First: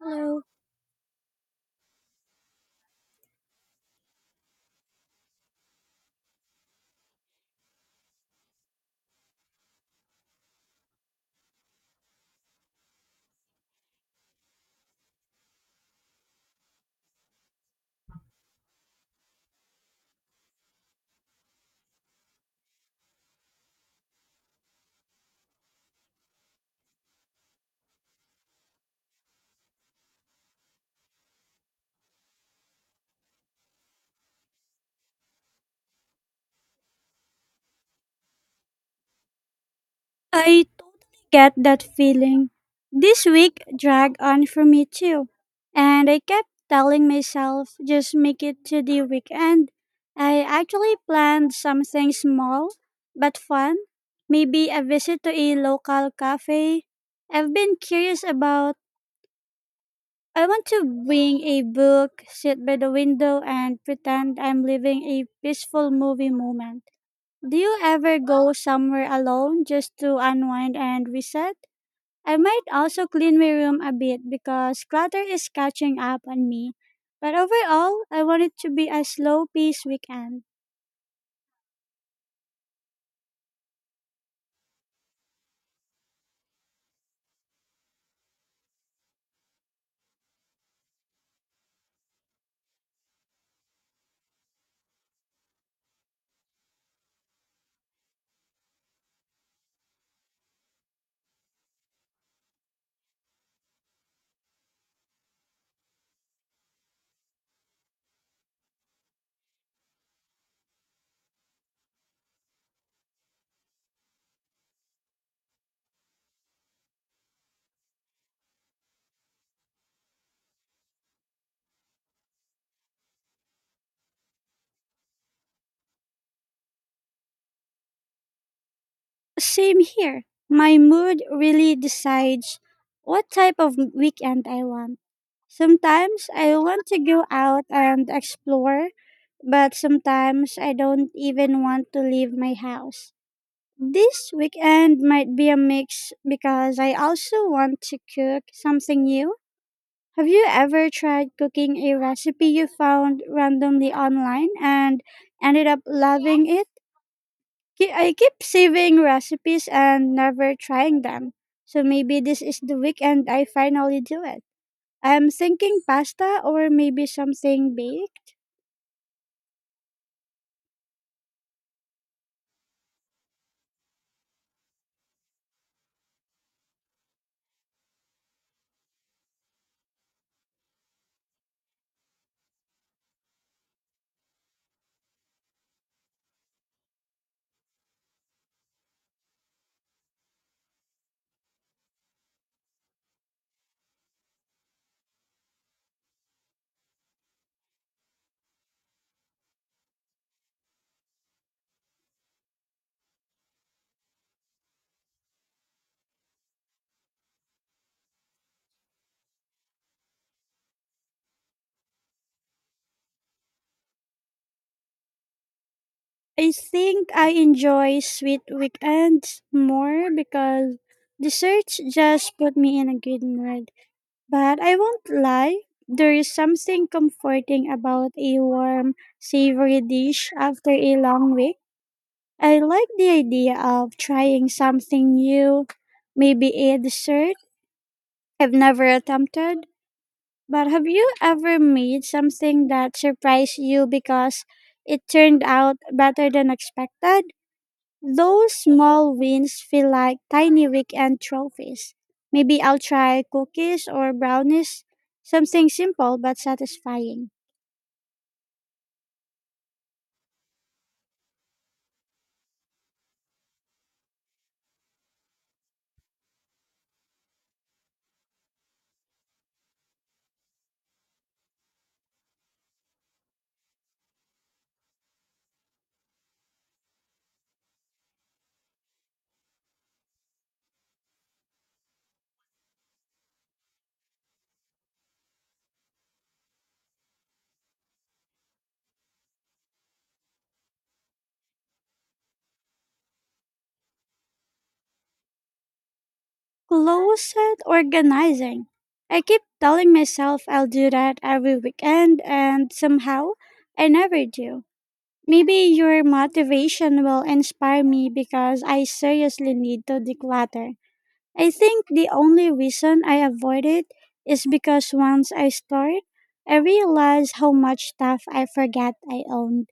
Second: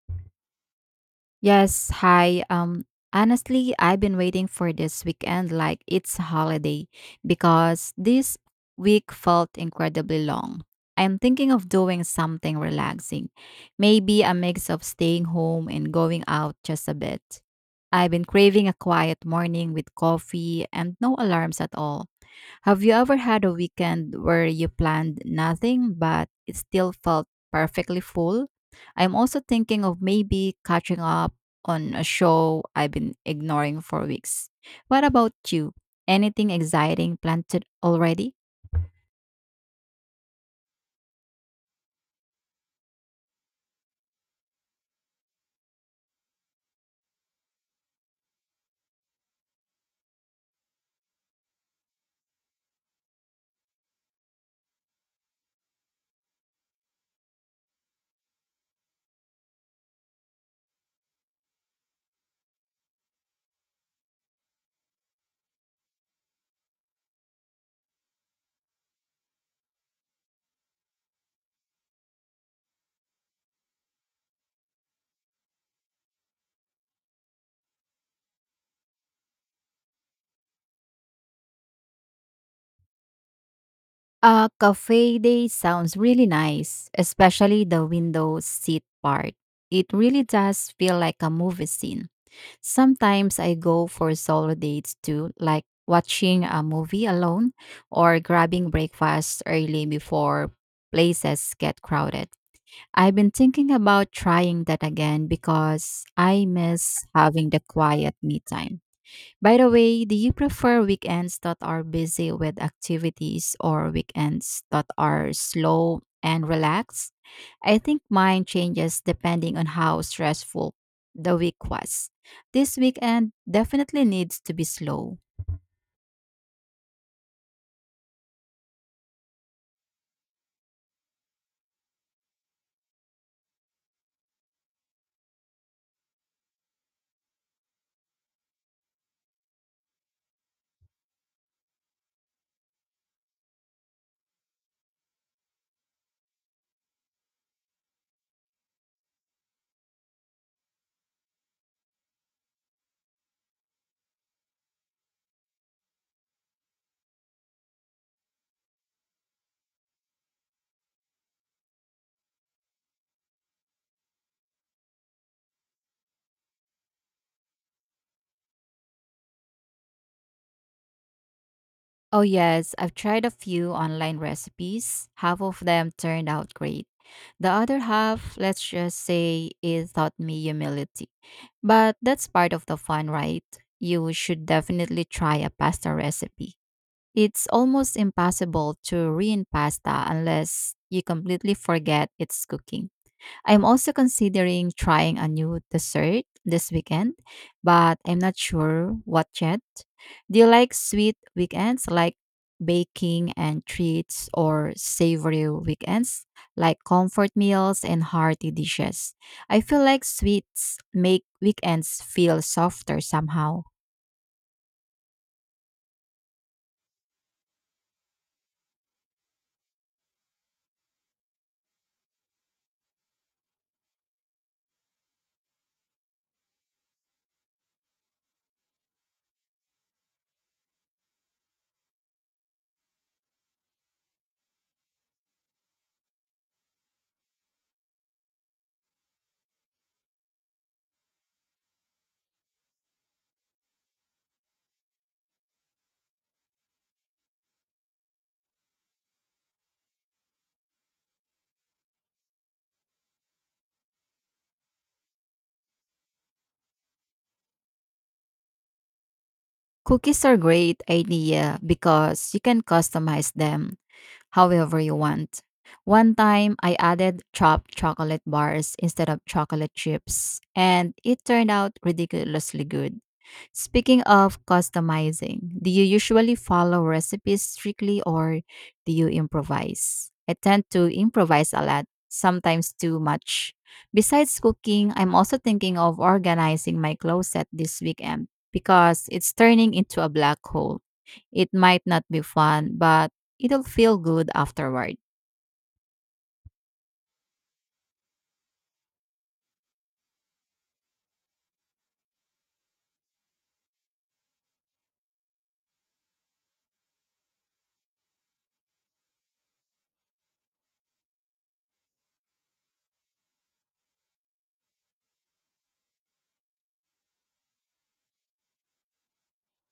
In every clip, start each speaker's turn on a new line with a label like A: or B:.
A: Hello.
B: Yes, hi. Honestly, I've been waiting for this weekend like it's a holiday because this week felt incredibly long. I'm thinking of doing something relaxing, maybe a mix of staying home and going out just a bit. I've been craving a quiet morning with coffee and no alarms at all. Have you ever had a weekend where you planned nothing but it still felt perfectly full? I'm also thinking of maybe catching up on a show I've been ignoring for weeks. What about you? Anything exciting already?
A: I totally get that feeling. This week dragged on for me too, and I kept telling myself just make it to the weekend. I actually planned something small but fun, maybe a visit to a local cafe. I've been curious about I want to bring a book, sit by the window and pretend I'm living a peaceful movie moment. Do you ever go somewhere alone just to unwind and reset? I might also clean my room a bit because clutter is catching up on me. But overall, I want it to be a slow pace weekend.
B: A cafe day sounds really nice, especially the window seat part. It really does feel like a movie scene. Sometimes I go for solo dates too, like watching a movie alone or grabbing breakfast early before places get crowded. I've been thinking about trying that again because I miss having the quiet me time. By the way, do you prefer weekends that are busy with activities or weekends that are slow and relaxed? I think mine changes depending on how stressful the week was. This weekend definitely needs to be slow.
A: Same here. My mood really decides what type of weekend I want. Sometimes I want to go out and explore, but sometimes I don't even want to leave my house. This weekend might be a mix because I also want to cook something new. Have you ever tried cooking a recipe you found randomly online and ended up loving it? I keep saving recipes and never trying them. So maybe this is the weekend I finally do it. I'm thinking pasta or maybe something big.
B: Oh, yes, I've tried a few online recipes. Half of them turned out great. The other half, let's just say, it taught me humility. But that's part of the fun, right? You should definitely try a pasta recipe. It's almost impossible to ruin pasta unless you completely forget its cooking. I'm also considering trying a new dessert this weekend, but I'm not sure what yet. Do you like sweet weekends like baking and treats or savory weekends like comfort meals and hearty dishes? I feel like sweets make weekends feel softer somehow.
A: I think I enjoy sweet weekends more because the search just put me in a good mood. But I won't lie, there is something comforting about a warm, savory dish after a long week. I like the idea of trying something new, maybe a dessert I've never attempted. But have you ever made something that surprised you because it turned out better than expected? Those small wins feel like tiny weekend trophies. Maybe I'll try cookies or brownies, something simple but satisfying.
B: Cookies are great idea because you can customize them however you want. One time, I added chopped chocolate bars instead of chocolate chips, and it turned out ridiculously good. Speaking of customizing, do you usually follow recipes strictly or do you improvise? I tend to improvise a lot, sometimes too much. Besides cooking, I'm also thinking of organizing my closet this weekend because it's turning into a black hole. It might not be fun, but it'll feel good afterward.
A: Closet organizing. I keep telling myself I'll do that every weekend, and somehow I never do. Maybe your motivation will inspire me because I seriously need to declutter. I think the only reason I avoid it is because once I start, I realize how much stuff I forgot I owned.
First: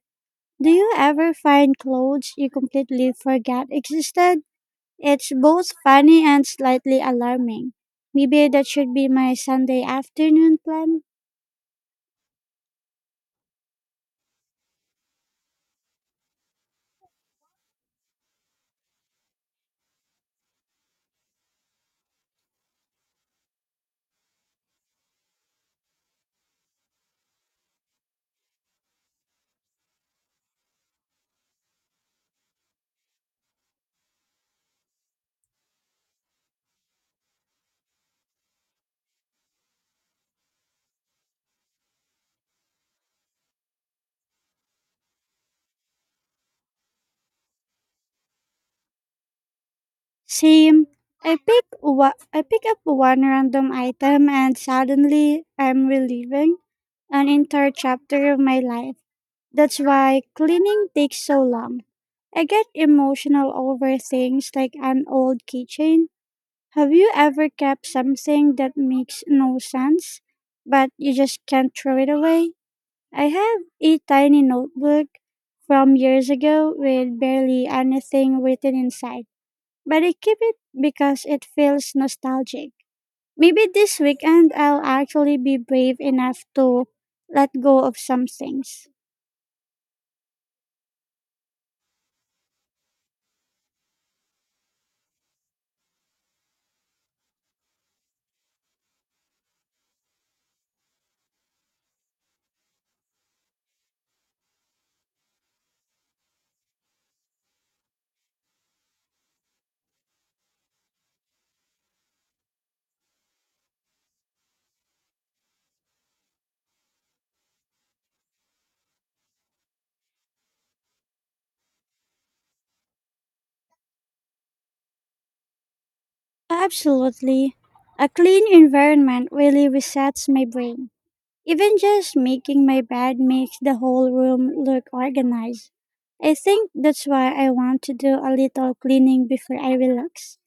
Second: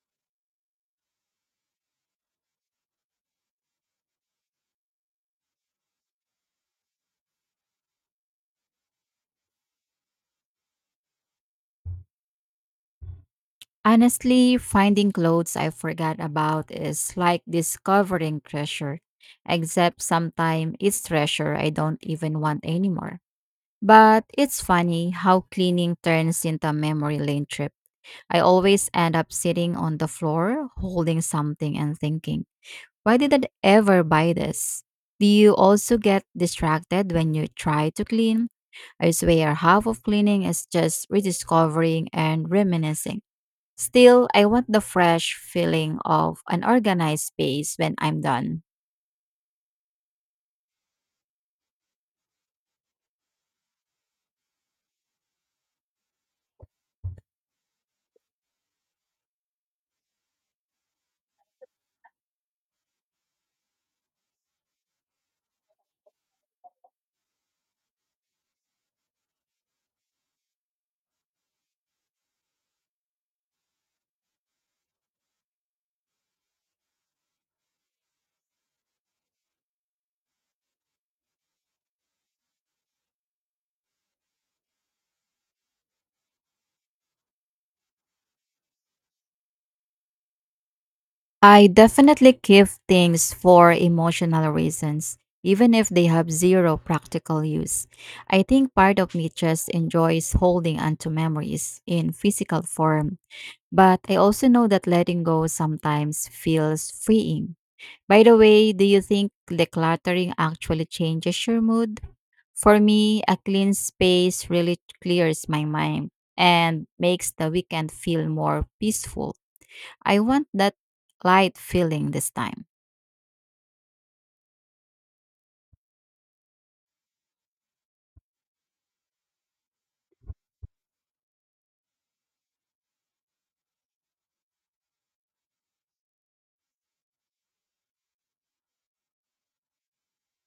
A: Do you ever find clothes you completely forgot existed? It's both funny and slightly alarming. Maybe that should be my Sunday afternoon plan.
B: Honestly, finding clothes I forgot about is like discovering treasure, except sometimes it's treasure I don't even want anymore. But it's funny how cleaning turns into a memory lane trip. I always end up sitting on the floor holding something and thinking, why did I ever buy this? Do you also get distracted when you try to clean? I swear, half of cleaning is just rediscovering and reminiscing. Still, I want the fresh feeling of an organized space when I'm done.
A: Same. I pick up one random item and suddenly I'm reliving an entire chapter of my life. That's why cleaning takes so long. I get emotional over things like an old keychain. Have you ever kept something that makes no sense, but you just can't throw it away? I have a tiny notebook from years ago with barely anything written inside, but I keep it because it feels nostalgic. Maybe this weekend I'll actually be brave enough to let go of some things.
B: I definitely keep things for emotional reasons, even if they have zero practical use. I think part of me just enjoys holding onto memories in physical form, but I also know that letting go sometimes feels freeing. By the way, do you think decluttering actually changes your mood? For me, a clean space really clears my mind and makes the weekend feel more peaceful. I want that light feeling this time.
A: Absolutely. A clean environment really resets my brain. Even just making my bed makes the whole room look organized. I think that's why I want to do a little cleaning before I relax.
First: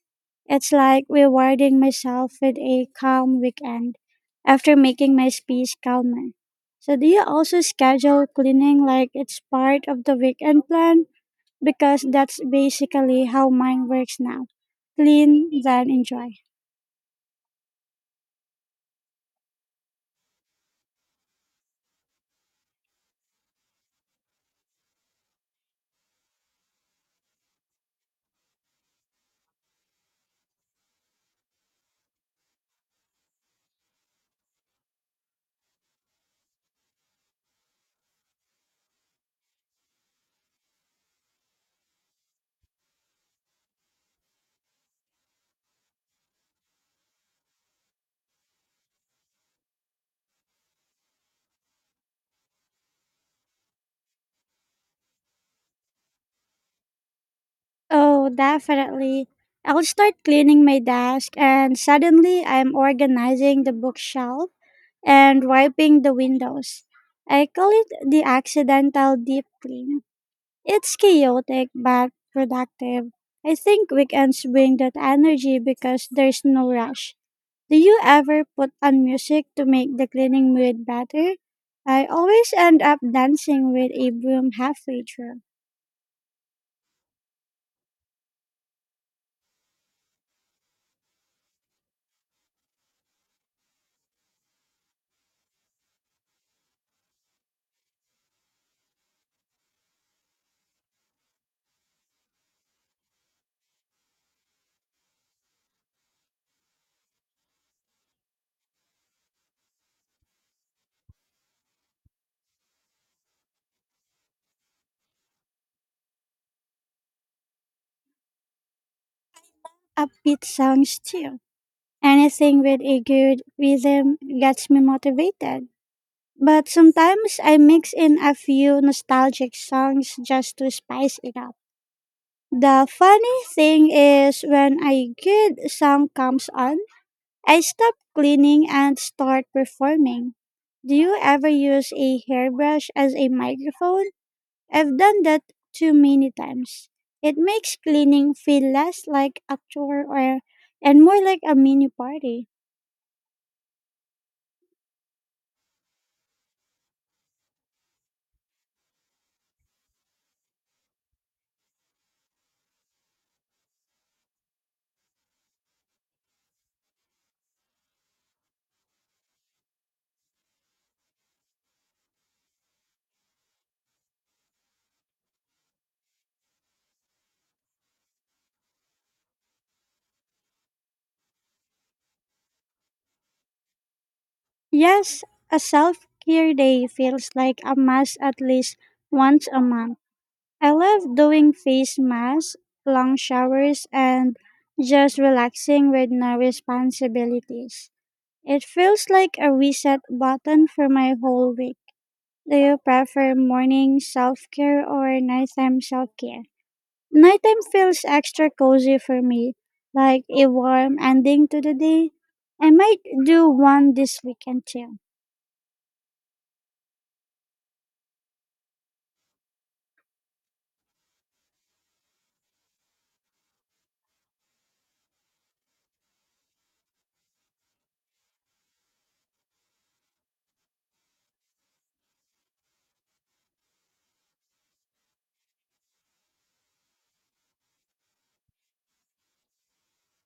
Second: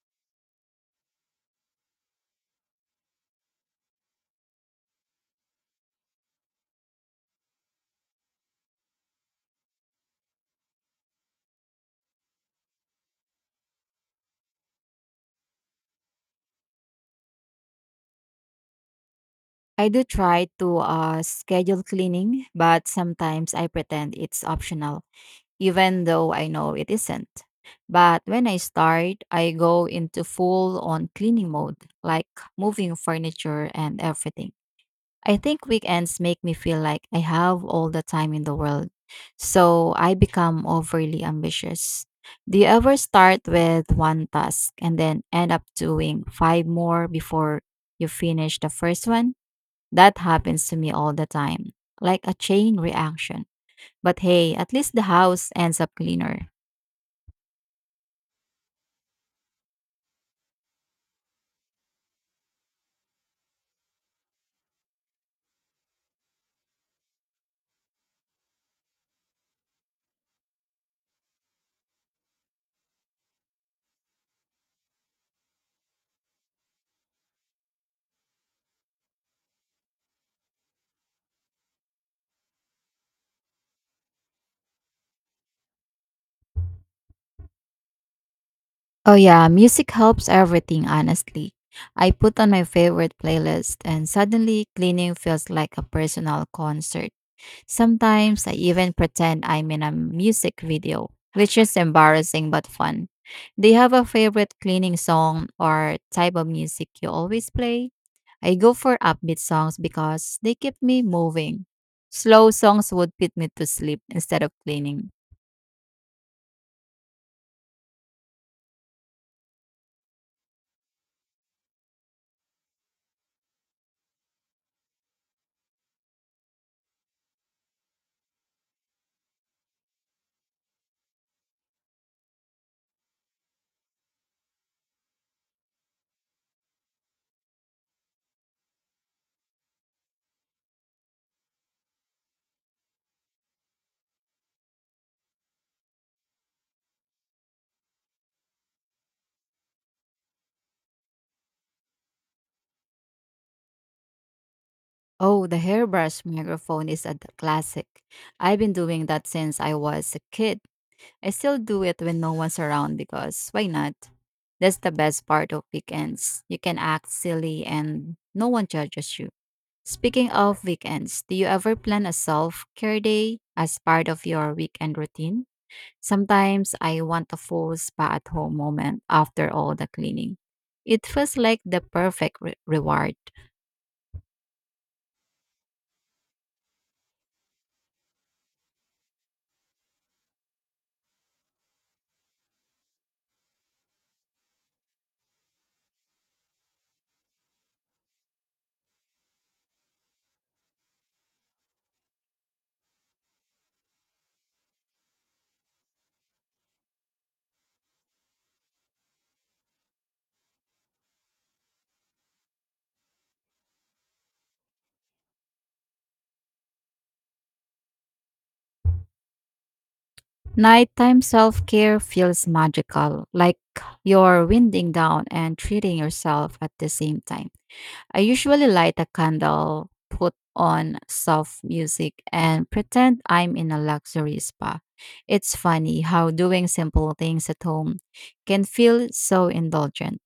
A: It's like rewarding myself with a calm weekend after making my space calmer. So, do you also schedule cleaning like it's part of the weekend plan? Because that's basically how mine works now clean, then enjoy.
B: I do try to schedule cleaning, but sometimes I pretend it's optional even though I know it isn't. But when I start, I go into full on cleaning mode, like moving furniture and everything. I think weekends make me feel like I have all the time in the world, so I become overly ambitious. Do you ever start with one task and then end up doing five more before you finish the first one? That happens to me all the time, like a chain reaction. But hey, at least the house ends up cleaner.
A: Oh, definitely. I'll start cleaning my desk, and suddenly I'm organizing the bookshelf and wiping the windows. I call it the accidental deep clean. It's chaotic but productive. I think weekends bring that energy because there's no rush. Do you ever put on music to make the cleaning mood better? I always end up dancing with a broom halfway through.
B: Oh yeah, music helps everything honestly. I put on my favorite playlist and suddenly cleaning feels like a personal concert. Sometimes I even pretend I'm in a music video, which is embarrassing but fun. Do you have a favorite cleaning song or type of music you always play? I go for upbeat songs because they keep me moving. Slow songs would put me to sleep instead of cleaning.
A: Upbeat songs too. Anything with a good rhythm gets me motivated. But sometimes I mix in a few nostalgic songs just to spice it up. The funny thing is, when a good song comes on, I stop cleaning and start performing. Do you ever use a hairbrush as a microphone? I've done that too many times. It makes cleaning feel less like and more like a mini party.
B: Oh, the hairbrush microphone is a classic. I've been doing that since I was a kid. I still do it when no one's around because why not? That's the best part of weekends. You can act silly and no one judges you. Speaking of weekends, do you ever plan a self care day as part of your weekend routine? Sometimes I want a full spa at home moment after all the cleaning. It feels like the perfect reward.
A: Yes, a self care day feels like a mass at least once a month. I love doing face masks, long showers, and just relaxing with no responsibilities. It feels like a reset button for my whole week. Do you prefer morning self care or nighttime self care? Nighttime feels extra cozy for me, like a warm ending to the day. I might do one this weekend too.
B: Nighttime self care feels magical, like you're winding down and treating yourself at the same time. I usually light a candle, put on soft music, and pretend I'm in a luxury spa. It's funny how doing simple things at home can feel so indulgent.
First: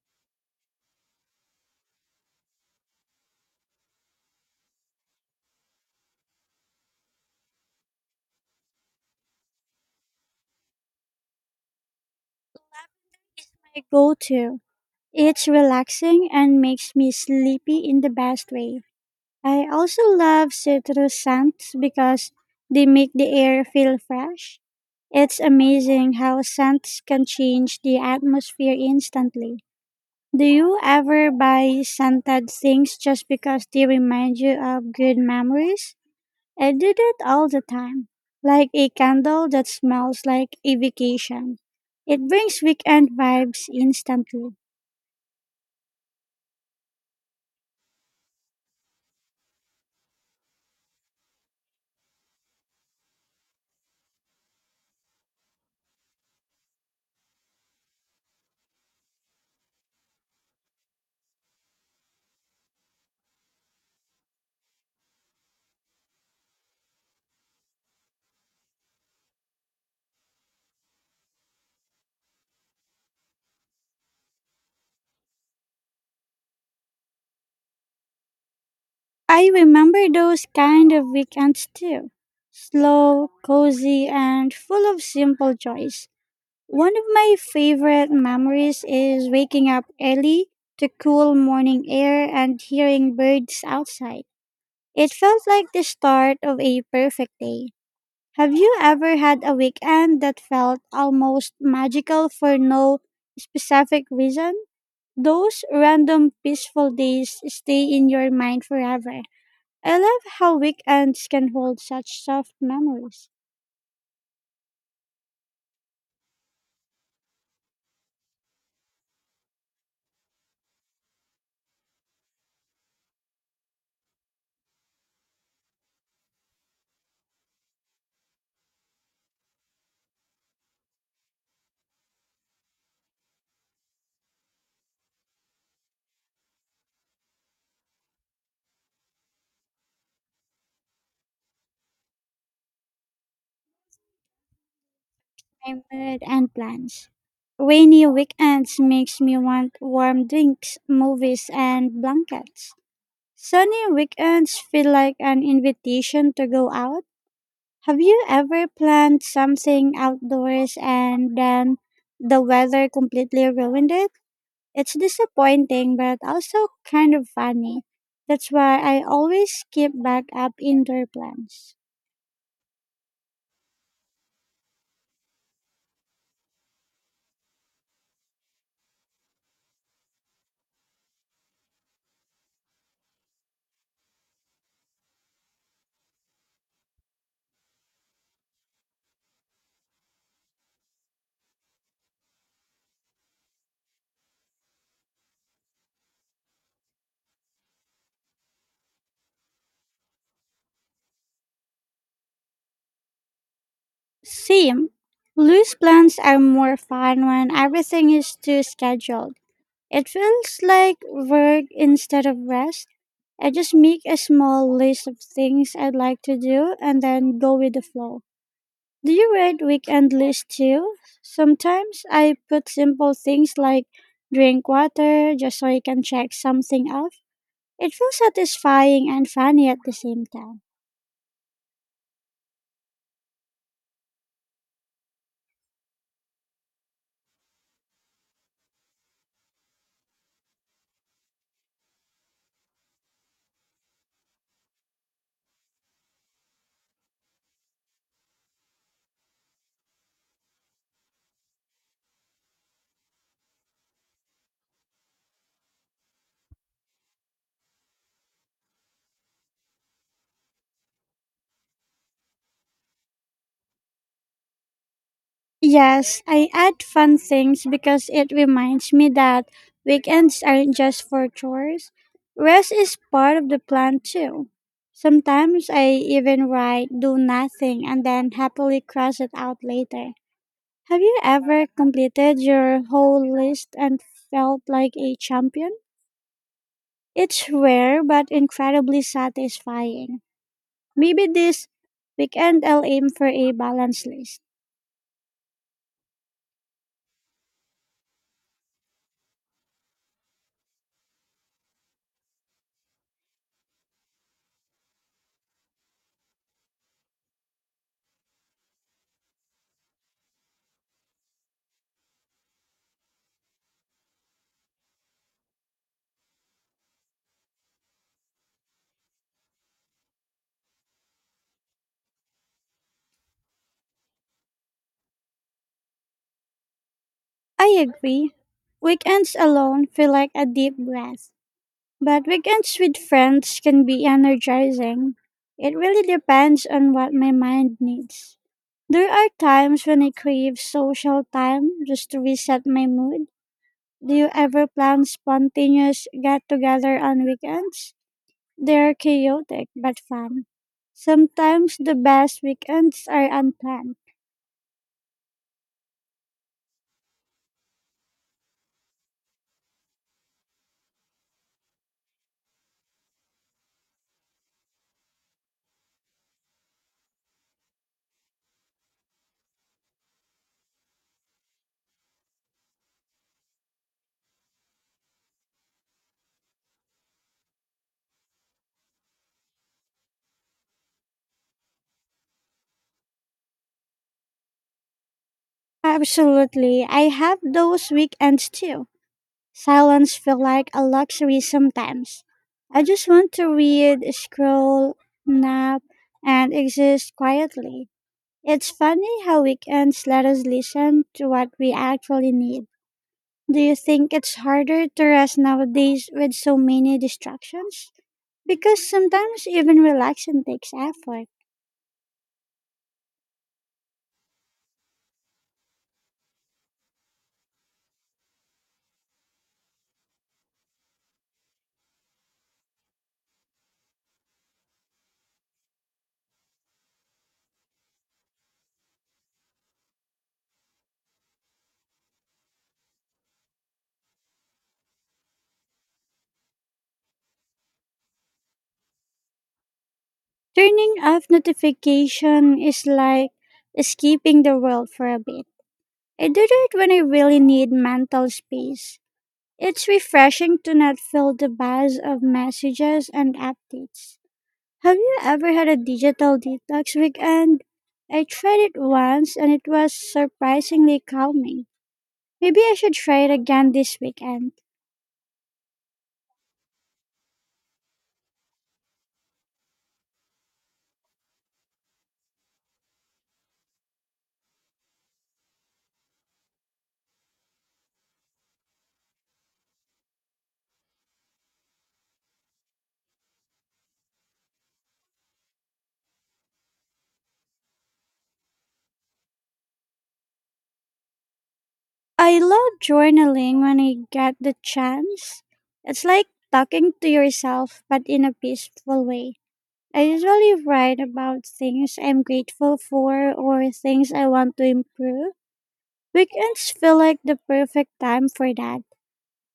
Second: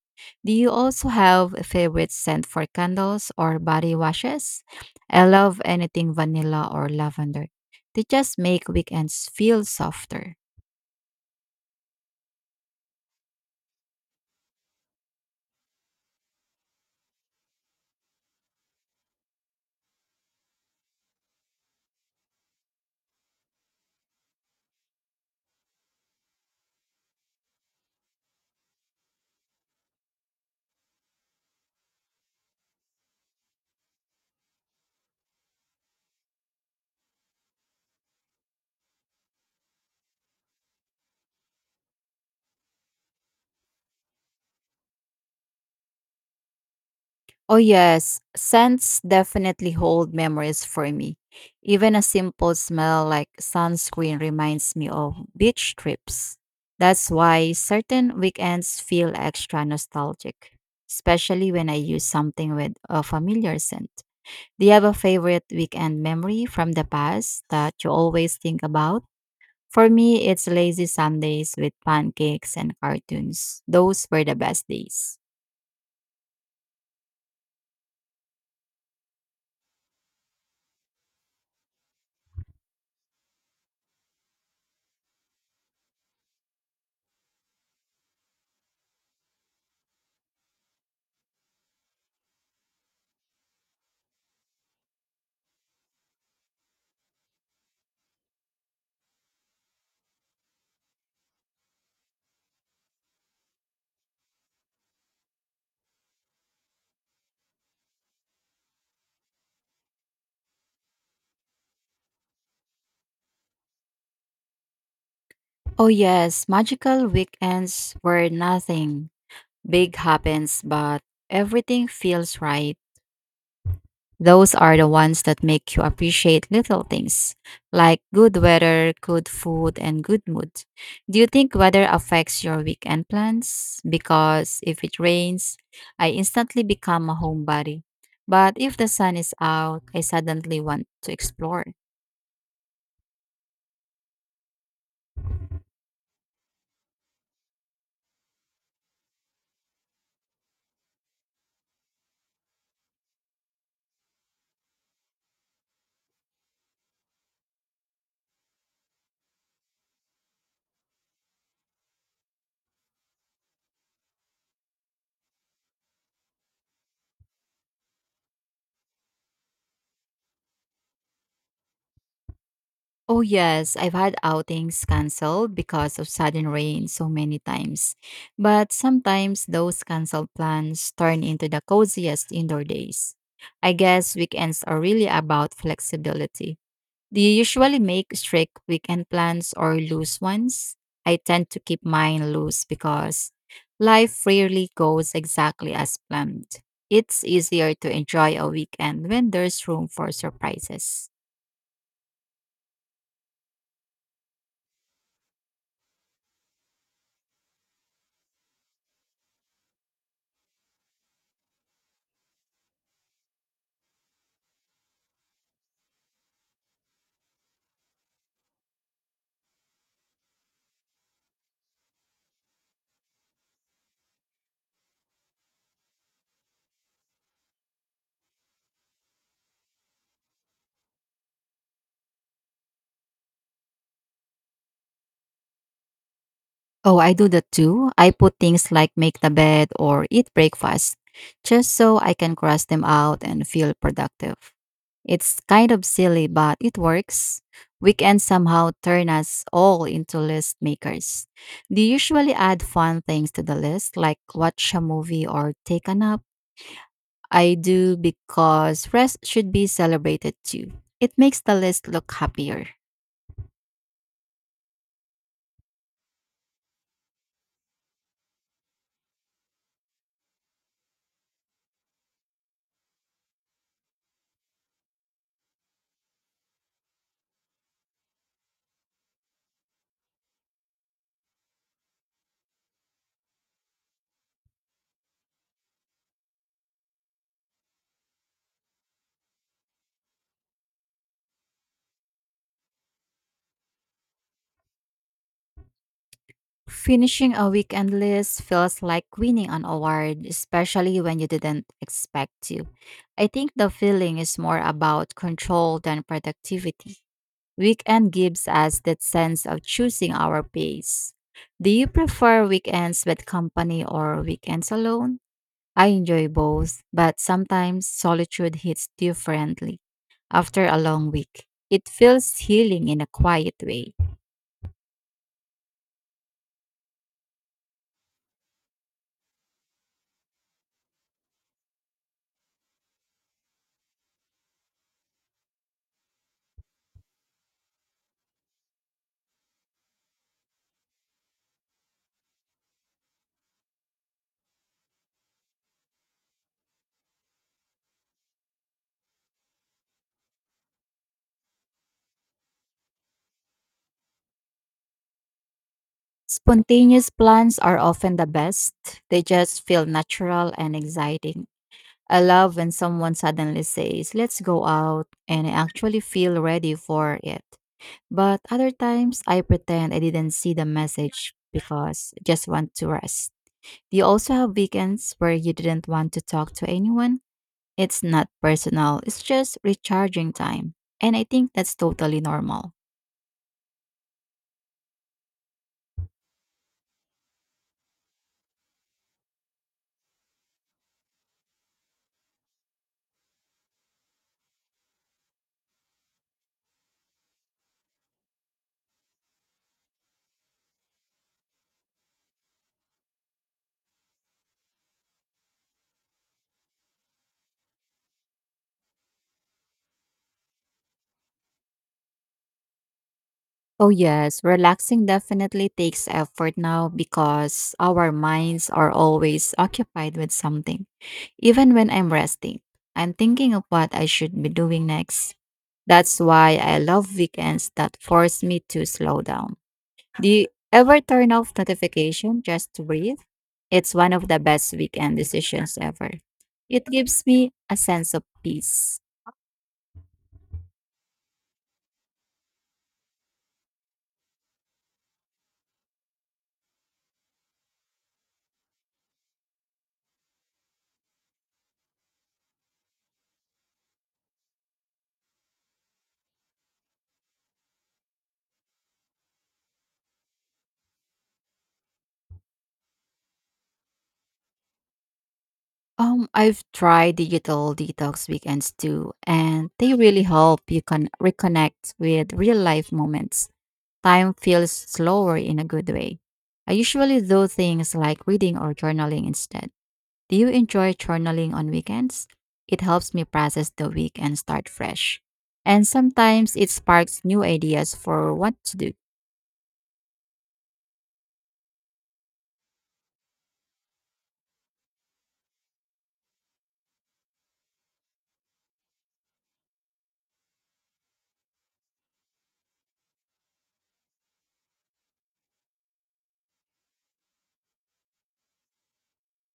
B: Do you also have a favorite scent for candles or body washes? I love anything vanilla or lavender. They just make weekends feel softer.
A: Is my go-to. It's relaxing and makes me sleepy in the best way. I also love citrus scents because they make the air feel fresh. It's amazing how scents can change the atmosphere instantly. Do you ever buy scented things just because they remind you of good memories? I do that all the time, like a candle that smells like a vacation. It brings weekend vibes instantly.
B: Oh, yes. Scents definitely hold memories for me. Even a simple smell like sunscreen reminds me of beach trips. That's why certain weekends feel extra nostalgic, especially when I use something with a familiar scent. Do you have a favorite weekend memory from the past that you always think about? For me, it's lazy Sundays with pancakes and cartoons. Those were the best days.
A: I remember those kind of weekends too. Slow, cozy, and full of simple joys. One of my favorite memories is waking up early to cool morning air and hearing birds outside. It felt like the start of a perfect day. Have you ever had a weekend that felt almost magical for no specific reason? Those random peaceful days stay in your mind forever. I love how weekends can hold such soft memories,
B: Oh, yes, magical weekends where nothing big happens, but everything feels right. Those are the ones that make you appreciate little things like good weather, good food, and good mood. Do you think weather affects your weekend plans? Because if it rains, I instantly become a homebody. But if the sun is out, I suddenly want to explore.
A: my mood, and plans. Rainy weekends makes me want warm drinks, movies, and blankets. Sunny weekends feel like an invitation to go out. Have you ever planned something outdoors and then the weather completely ruined it? It's disappointing but also kind of funny. That's why I always keep backup indoor plans.
B: Oh, yes, I've had outings canceled because of sudden rain so many times. But sometimes those canceled plans turn into the coziest indoor days. I guess weekends are really about flexibility. Do you usually make strict weekend plans or loose ones? I tend to keep mine loose because life rarely goes exactly as planned. It's easier to enjoy a weekend when there's room for surprises.
A: Same. Loose plans are more fun when everything is too scheduled. It feels like work instead of rest. I just make a small list of things I'd like to do and then go with the flow. Do you write weekend lists too? Sometimes I put simple things like drink water just so I can check something off. It feels satisfying and funny at the same time.
B: Oh, I do that too. I put things like make the bed or eat breakfast just so I can cross them out and feel productive. It's kind of silly, but it works. We can somehow turn us all into list makers. Do you usually add fun things to the list, like watch a movie or take a nap? I do because rest should be celebrated too. It makes the list look happier.
A: Yes, I add fun things because it reminds me that weekends aren't just for chores. Rest is part of the plan too. Sometimes I even write do nothing and then happily cross it out later. Have you ever completed your whole list and felt like a champion? It's rare but incredibly satisfying. Maybe this weekend I'll aim for a balanced list.
B: Finishing a weekend list feels like winning an award, especially when you didn't expect to. I think the feeling is more about control than productivity. Weekend gives us that sense of choosing our pace. Do you prefer weekends with company or weekends alone? I enjoy both, but sometimes solitude hits differently. After a long week, it feels healing in a quiet way.
A: I agree. Weekends alone feel like a deep breath, but weekends with friends can be energizing. It really depends on what my mind needs. There are times when I crave social time just to reset my mood. Do you ever plan spontaneous get together on weekends? They're chaotic but fun. Sometimes the best weekends are unplanned.
B: Spontaneous plans are often the best. They just feel natural and exciting. I love when someone suddenly says, let's go out, and I actually feel ready for it. But other times, I pretend I didn't see the message because I just want to rest. Do you also have weekends where you didn't want to talk to anyone? It's not personal, it's just recharging time. And I think that's totally normal.
A: Absolutely, I have those weekends too. Silence feels like a luxury sometimes. I just want to read, scroll, nap, and exist quietly. It's funny how weekends let us listen to what we actually need. Do you think it's harder to rest nowadays with so many distractions? Because sometimes even relaxing takes effort.
B: Oh, yes. Relaxing definitely takes effort now because our minds are always occupied with something. Even when I'm resting, I'm thinking of what I should be doing next. That's why I love weekends that force me to slow down. Do you ever turn off notification just to breathe? It's one of the best weekend decisions ever. It gives me a sense of peace.
A: Turning off notification is like escaping the world for a bit. I do it when I really need mental space. It's refreshing to not feel the buzz of messages and updates. Have you ever had a digital detox weekend? I tried it once and it was surprisingly calming. Maybe I should try it again this weekend.
B: I've tried digital detox weekends too, and they really help you reconnect with real life moments. Time feels slower in a good way. I usually do things like reading or journaling instead. Do you enjoy journaling on weekends? It helps me process the week and start fresh. And sometimes it sparks new ideas for what to do.
A: I love journaling when I get the chance. It's like talking to yourself but in a peaceful way. I usually write about things I'm grateful for or things I want to improve. Weekends feel like the perfect time for that.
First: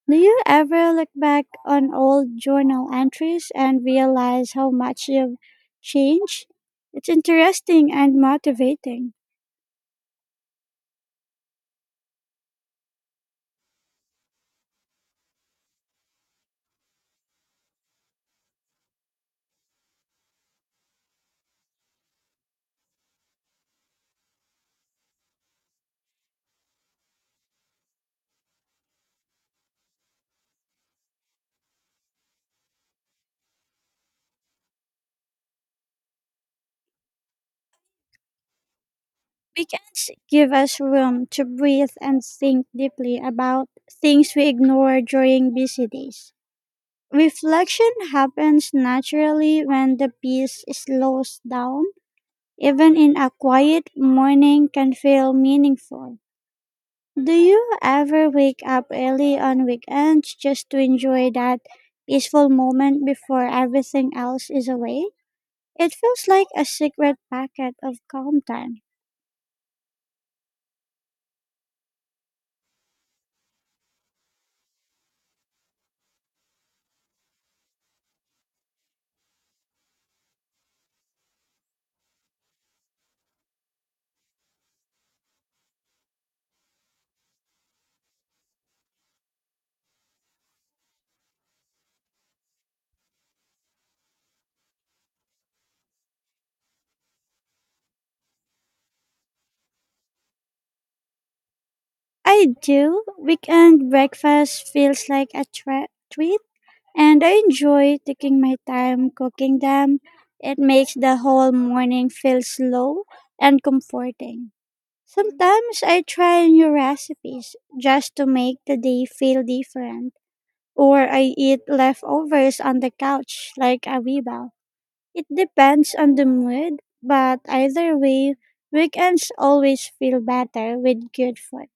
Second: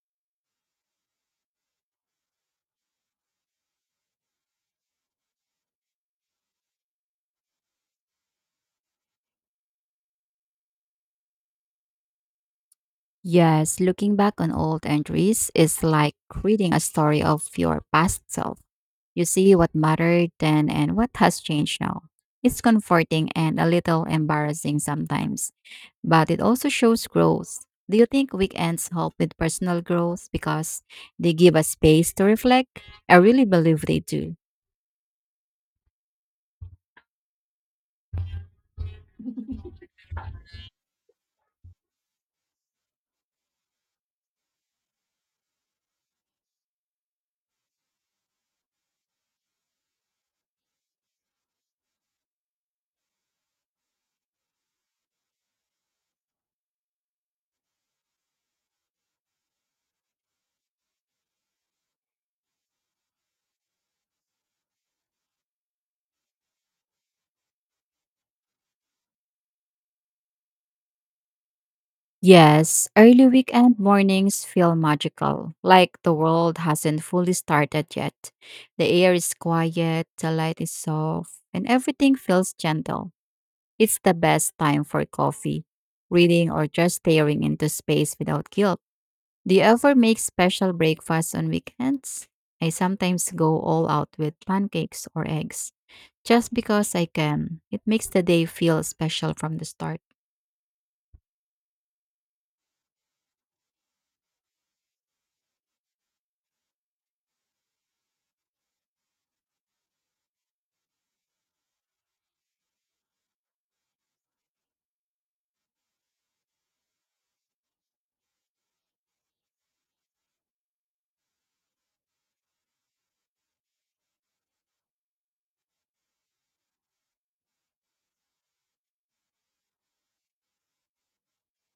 A: Do you ever look back on old journal entries and realize how much you've changed? It's interesting and motivating.
B: Yes, looking back on old entries is like reading a story of your past self. You see what mattered then and what has changed now. It's comforting and a little embarrassing sometimes, but it also shows growth. Do you think weekends help with personal growth because they give us space to reflect? I really believe they do.
A: Weekends give us room to breathe and think deeply about things we ignore during busy days. Reflection happens naturally when the peace slows down. Even in a quiet morning can feel meaningful. Do you ever wake up early on weekends just to enjoy that peaceful moment before everything else is away? It feels like a secret packet of calm time.
B: Yes, early weekend mornings feel magical, like the world hasn't fully started yet. The air is quiet, the light is soft, and everything feels gentle. It's the best time for coffee, reading, or just staring into space without guilt. Do you ever make special breakfasts on weekends? I sometimes go all out with pancakes or eggs, just because I can. It makes the day feel special from the start.
A: I do. Weekend breakfast feels like a treat, and I enjoy taking my time cooking them. It makes the whole morning feel slow and comforting. Sometimes I try new recipes just to make the day feel different or I eat leftovers on the couch like a rebel. It depends on the mood, but either way, weekends always feel better with good food.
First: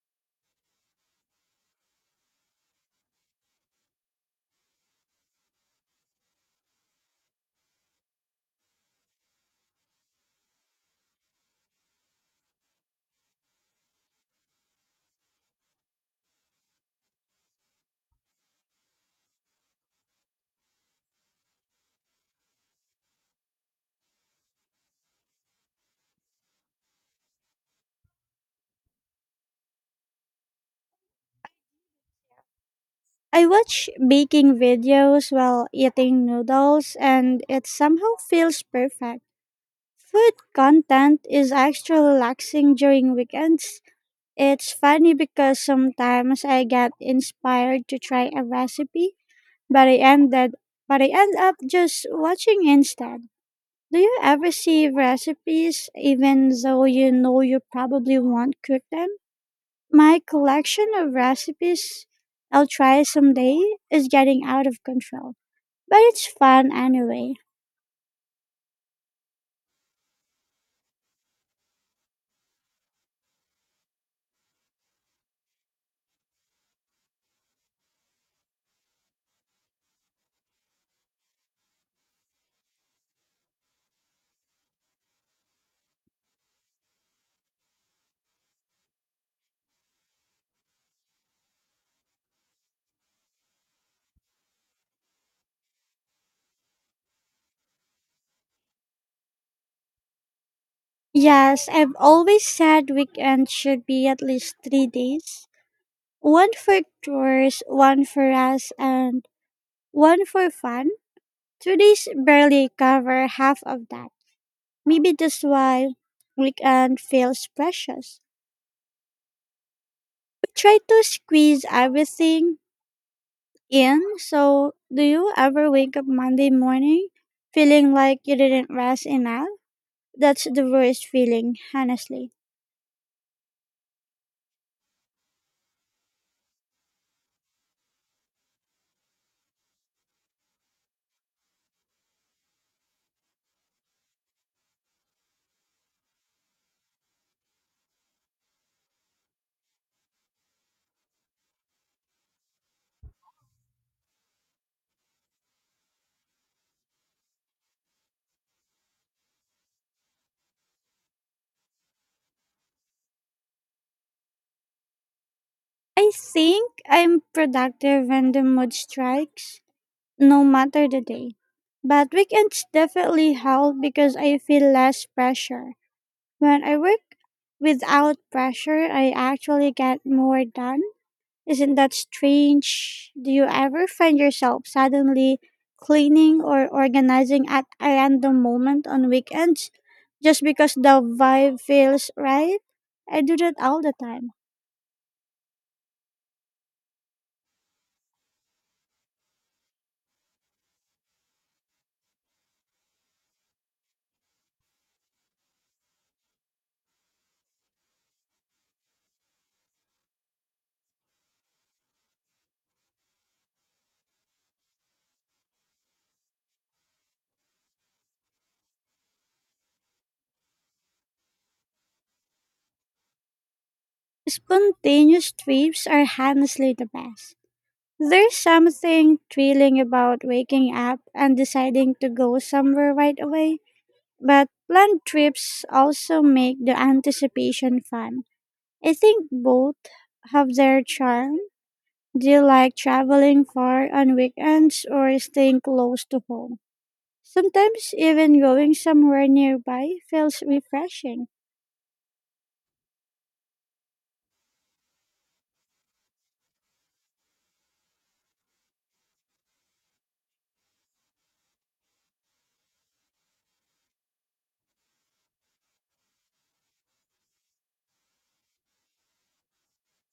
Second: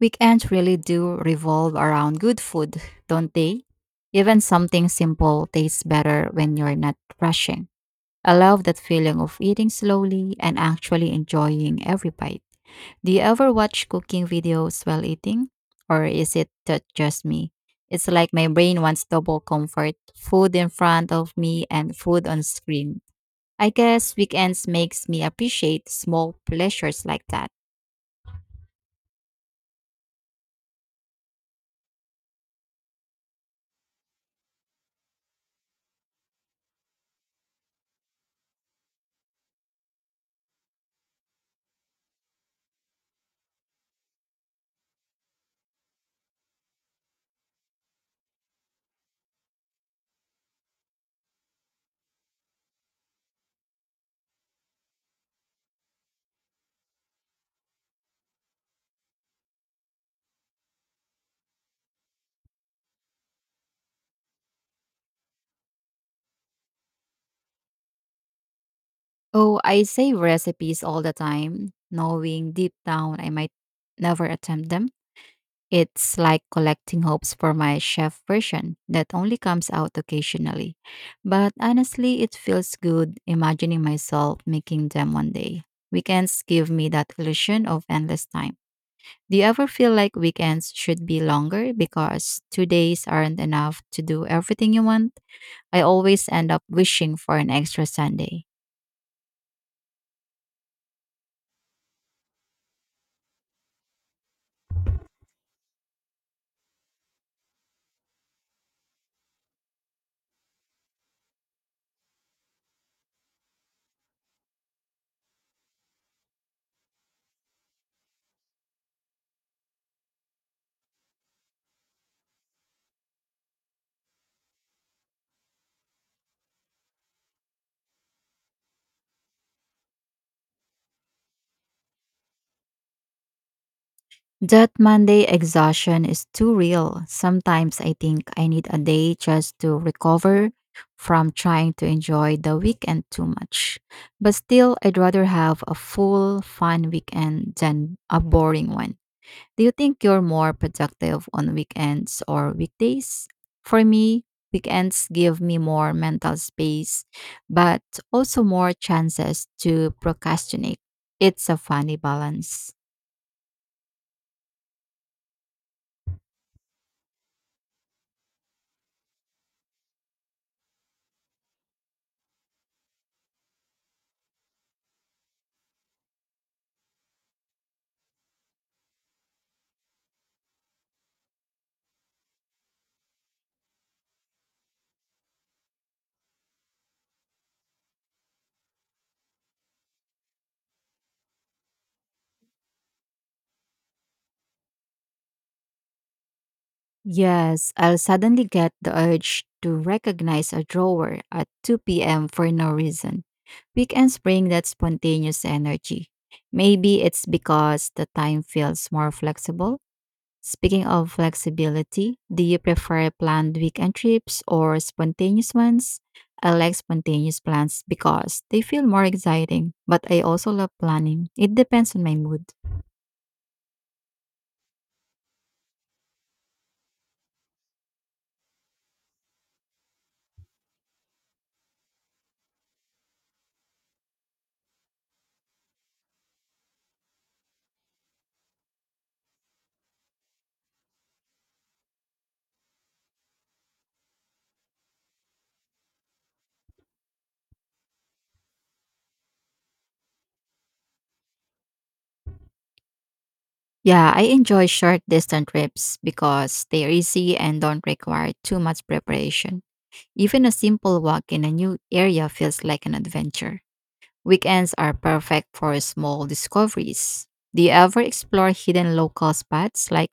B: Weekends really do revolve around good food, don't they? Even something simple tastes better when you're not rushing. I love that feeling of eating slowly and actually enjoying every bite. Do you ever watch cooking videos while eating? Or is it just me? It's like my brain wants double comfort food in front of me and food on screen. I guess weekends makes me appreciate small pleasures like that.
A: I watch baking videos while eating noodles, and it somehow feels perfect. Food content is extra relaxing during weekends. It's funny because sometimes I get inspired to try a recipe, but I ended but I end up just watching instead. Do you ever see recipes even though you know you probably won't cook them? My collection of recipes I'll try someday is getting out of control, but it's fun anyway.
B: Oh, I save recipes all the time, knowing deep down I might never attempt them. It's like collecting hopes for my chef version that only comes out occasionally. But honestly, it feels good imagining myself making them one day. Weekends give me that illusion of endless time. Do you ever feel like weekends should be longer because 2 days aren't enough to do everything you want? I always end up wishing for an extra Sunday.
A: Yes, I've always said weekends should be at least 3 days one for tours, one for us, and one for fun. 2 days barely cover half of that. Maybe that's why weekend feels precious. Try to squeeze everything in. So, do you ever wake up Monday morning feeling like you didn't rest enough? That's the worst feeling, honestly.
B: That Monday exhaustion is too real. Sometimes I think I need a day just to recover from trying to enjoy the weekend too much. But still, I'd rather have a full, fun weekend than a boring one. Do you think you're more productive on weekends or weekdays? For me, weekends give me more mental space, but also more chances to procrastinate. It's a funny balance.
A: I think I'm productive when the mood strikes, no matter the day. But weekends definitely help because I feel less pressure. When I work without pressure, I actually get more done. Isn't that strange? Do you ever find yourself suddenly cleaning or organizing at a random moment on weekends just because the vibe feels right? I do that all the time.
B: Yes, I'll suddenly get the urge to recognize a drawer at 2 p.m. for no reason. Weekends bring that spontaneous energy. Maybe it's because the time feels more flexible. Speaking of flexibility, do you prefer planned weekend trips or spontaneous ones? I like spontaneous plans because they feel more exciting, but I also love planning. It depends on my mood.
A: Spontaneous trips are honestly the best. There's something thrilling about waking up and deciding to go somewhere right away, but planned trips also make the anticipation fun. I think both have their charm. Do you like traveling far on weekends or staying close to home? Sometimes even going somewhere nearby feels refreshing.
B: Yeah, I enjoy short distance trips because they're easy and don't require too much preparation. Even a simple walk in a new area feels like an adventure. Weekends are perfect for small discoveries. Do you ever explore hidden local spots like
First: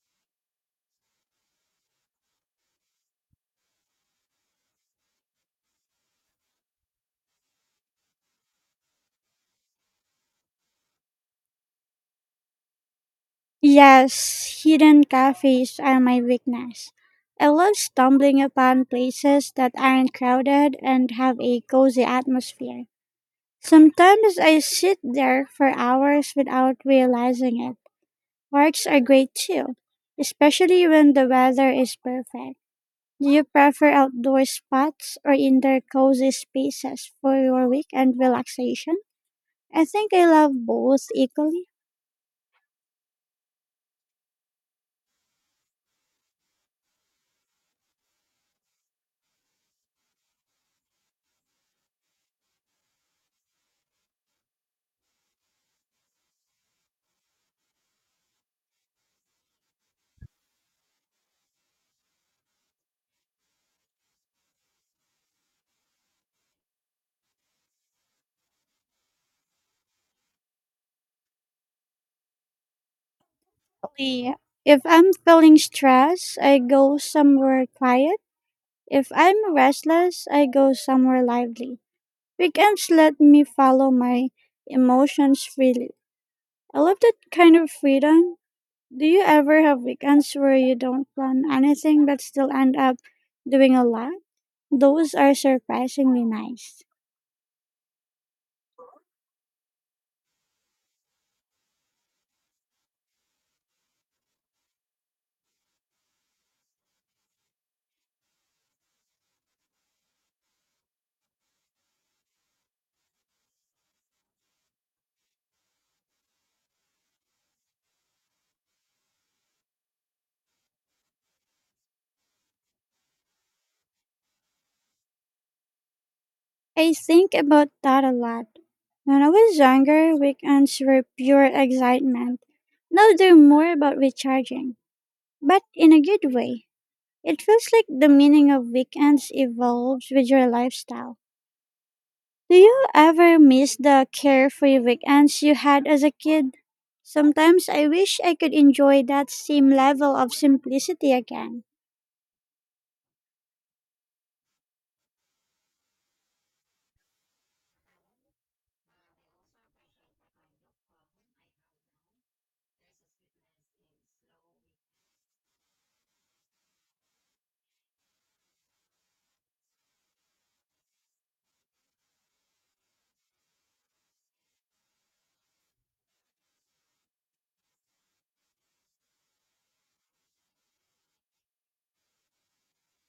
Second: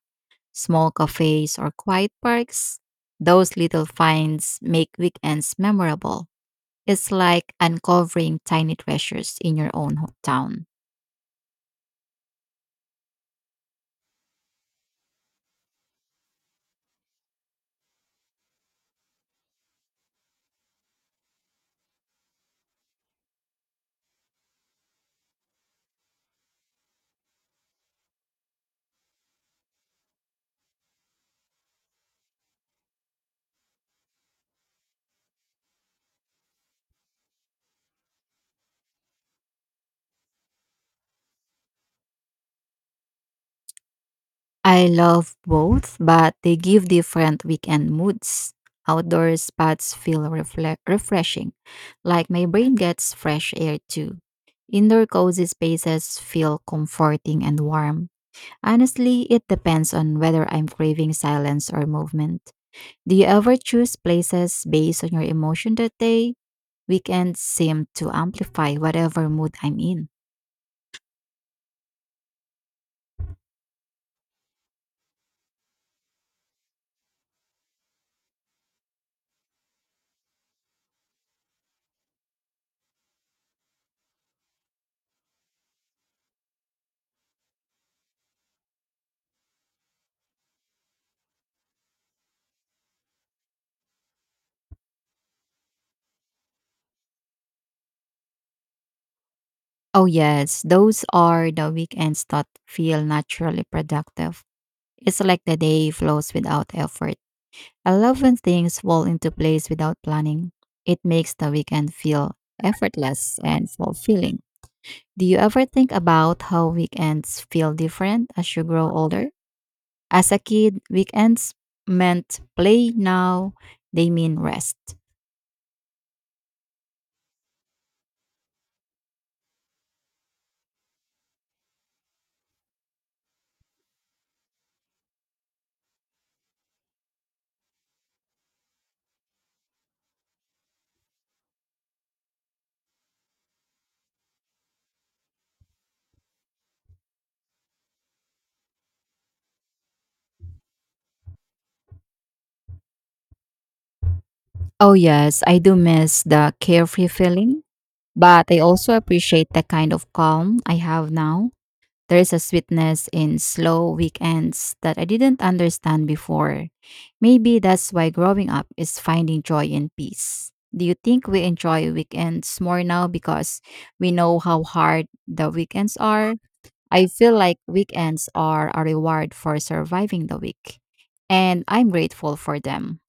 B: small cafes or quiet parks? Those little finds make weekends memorable. It's like uncovering tiny treasures in your own hometown.
A: Yes, hidden cafes are my weakness. I love stumbling upon places that aren't crowded and have a cozy atmosphere. Sometimes I sit there for hours without realizing it. Parks are great too, especially when the weather is perfect. Do you prefer outdoor spots or indoor cozy spaces for your weekend relaxation? I think I love both equally.
B: I love both, but they give different weekend moods. Outdoor spots feel refreshing, like my brain gets fresh air too. Indoor cozy spaces feel comforting and warm. Honestly, it depends on whether I'm craving silence or movement. Do you ever choose places based on your emotion that day? Weekends seem to amplify whatever mood I'm in.
A: Really, if I'm feeling stressed, I go somewhere quiet. If I'm restless, I go somewhere lively. Weekends let me follow my emotions freely. I love that kind of freedom. Do you ever have weekends where you don't plan anything but still end up doing a lot? Those are surprisingly nice.
B: Oh, yes. Those are the weekends that feel naturally productive. It's like the day flows without effort. I love when things fall into place without planning. It makes the weekend feel effortless and fulfilling. Do you ever think about how weekends feel different as you grow older? As a kid, weekends meant play now, they mean rest.
A: I think about that a lot. When I was younger, weekends were pure excitement. Now they're more about recharging, but in a good way. It feels like the meaning of weekends evolves with your lifestyle. Do you ever miss the carefree weekends you had as a kid? Sometimes I wish I could enjoy that same level of simplicity again.
B: Oh, yes. I do miss the carefree feeling, but I also appreciate the kind of calm I have now. There's a sweetness in slow weekends that I didn't understand before. Maybe that's why growing up is finding joy in peace. Do you think we enjoy weekends more now because we know how hard the weekends are? I feel like weekends are a reward for surviving the week, and I'm grateful for them.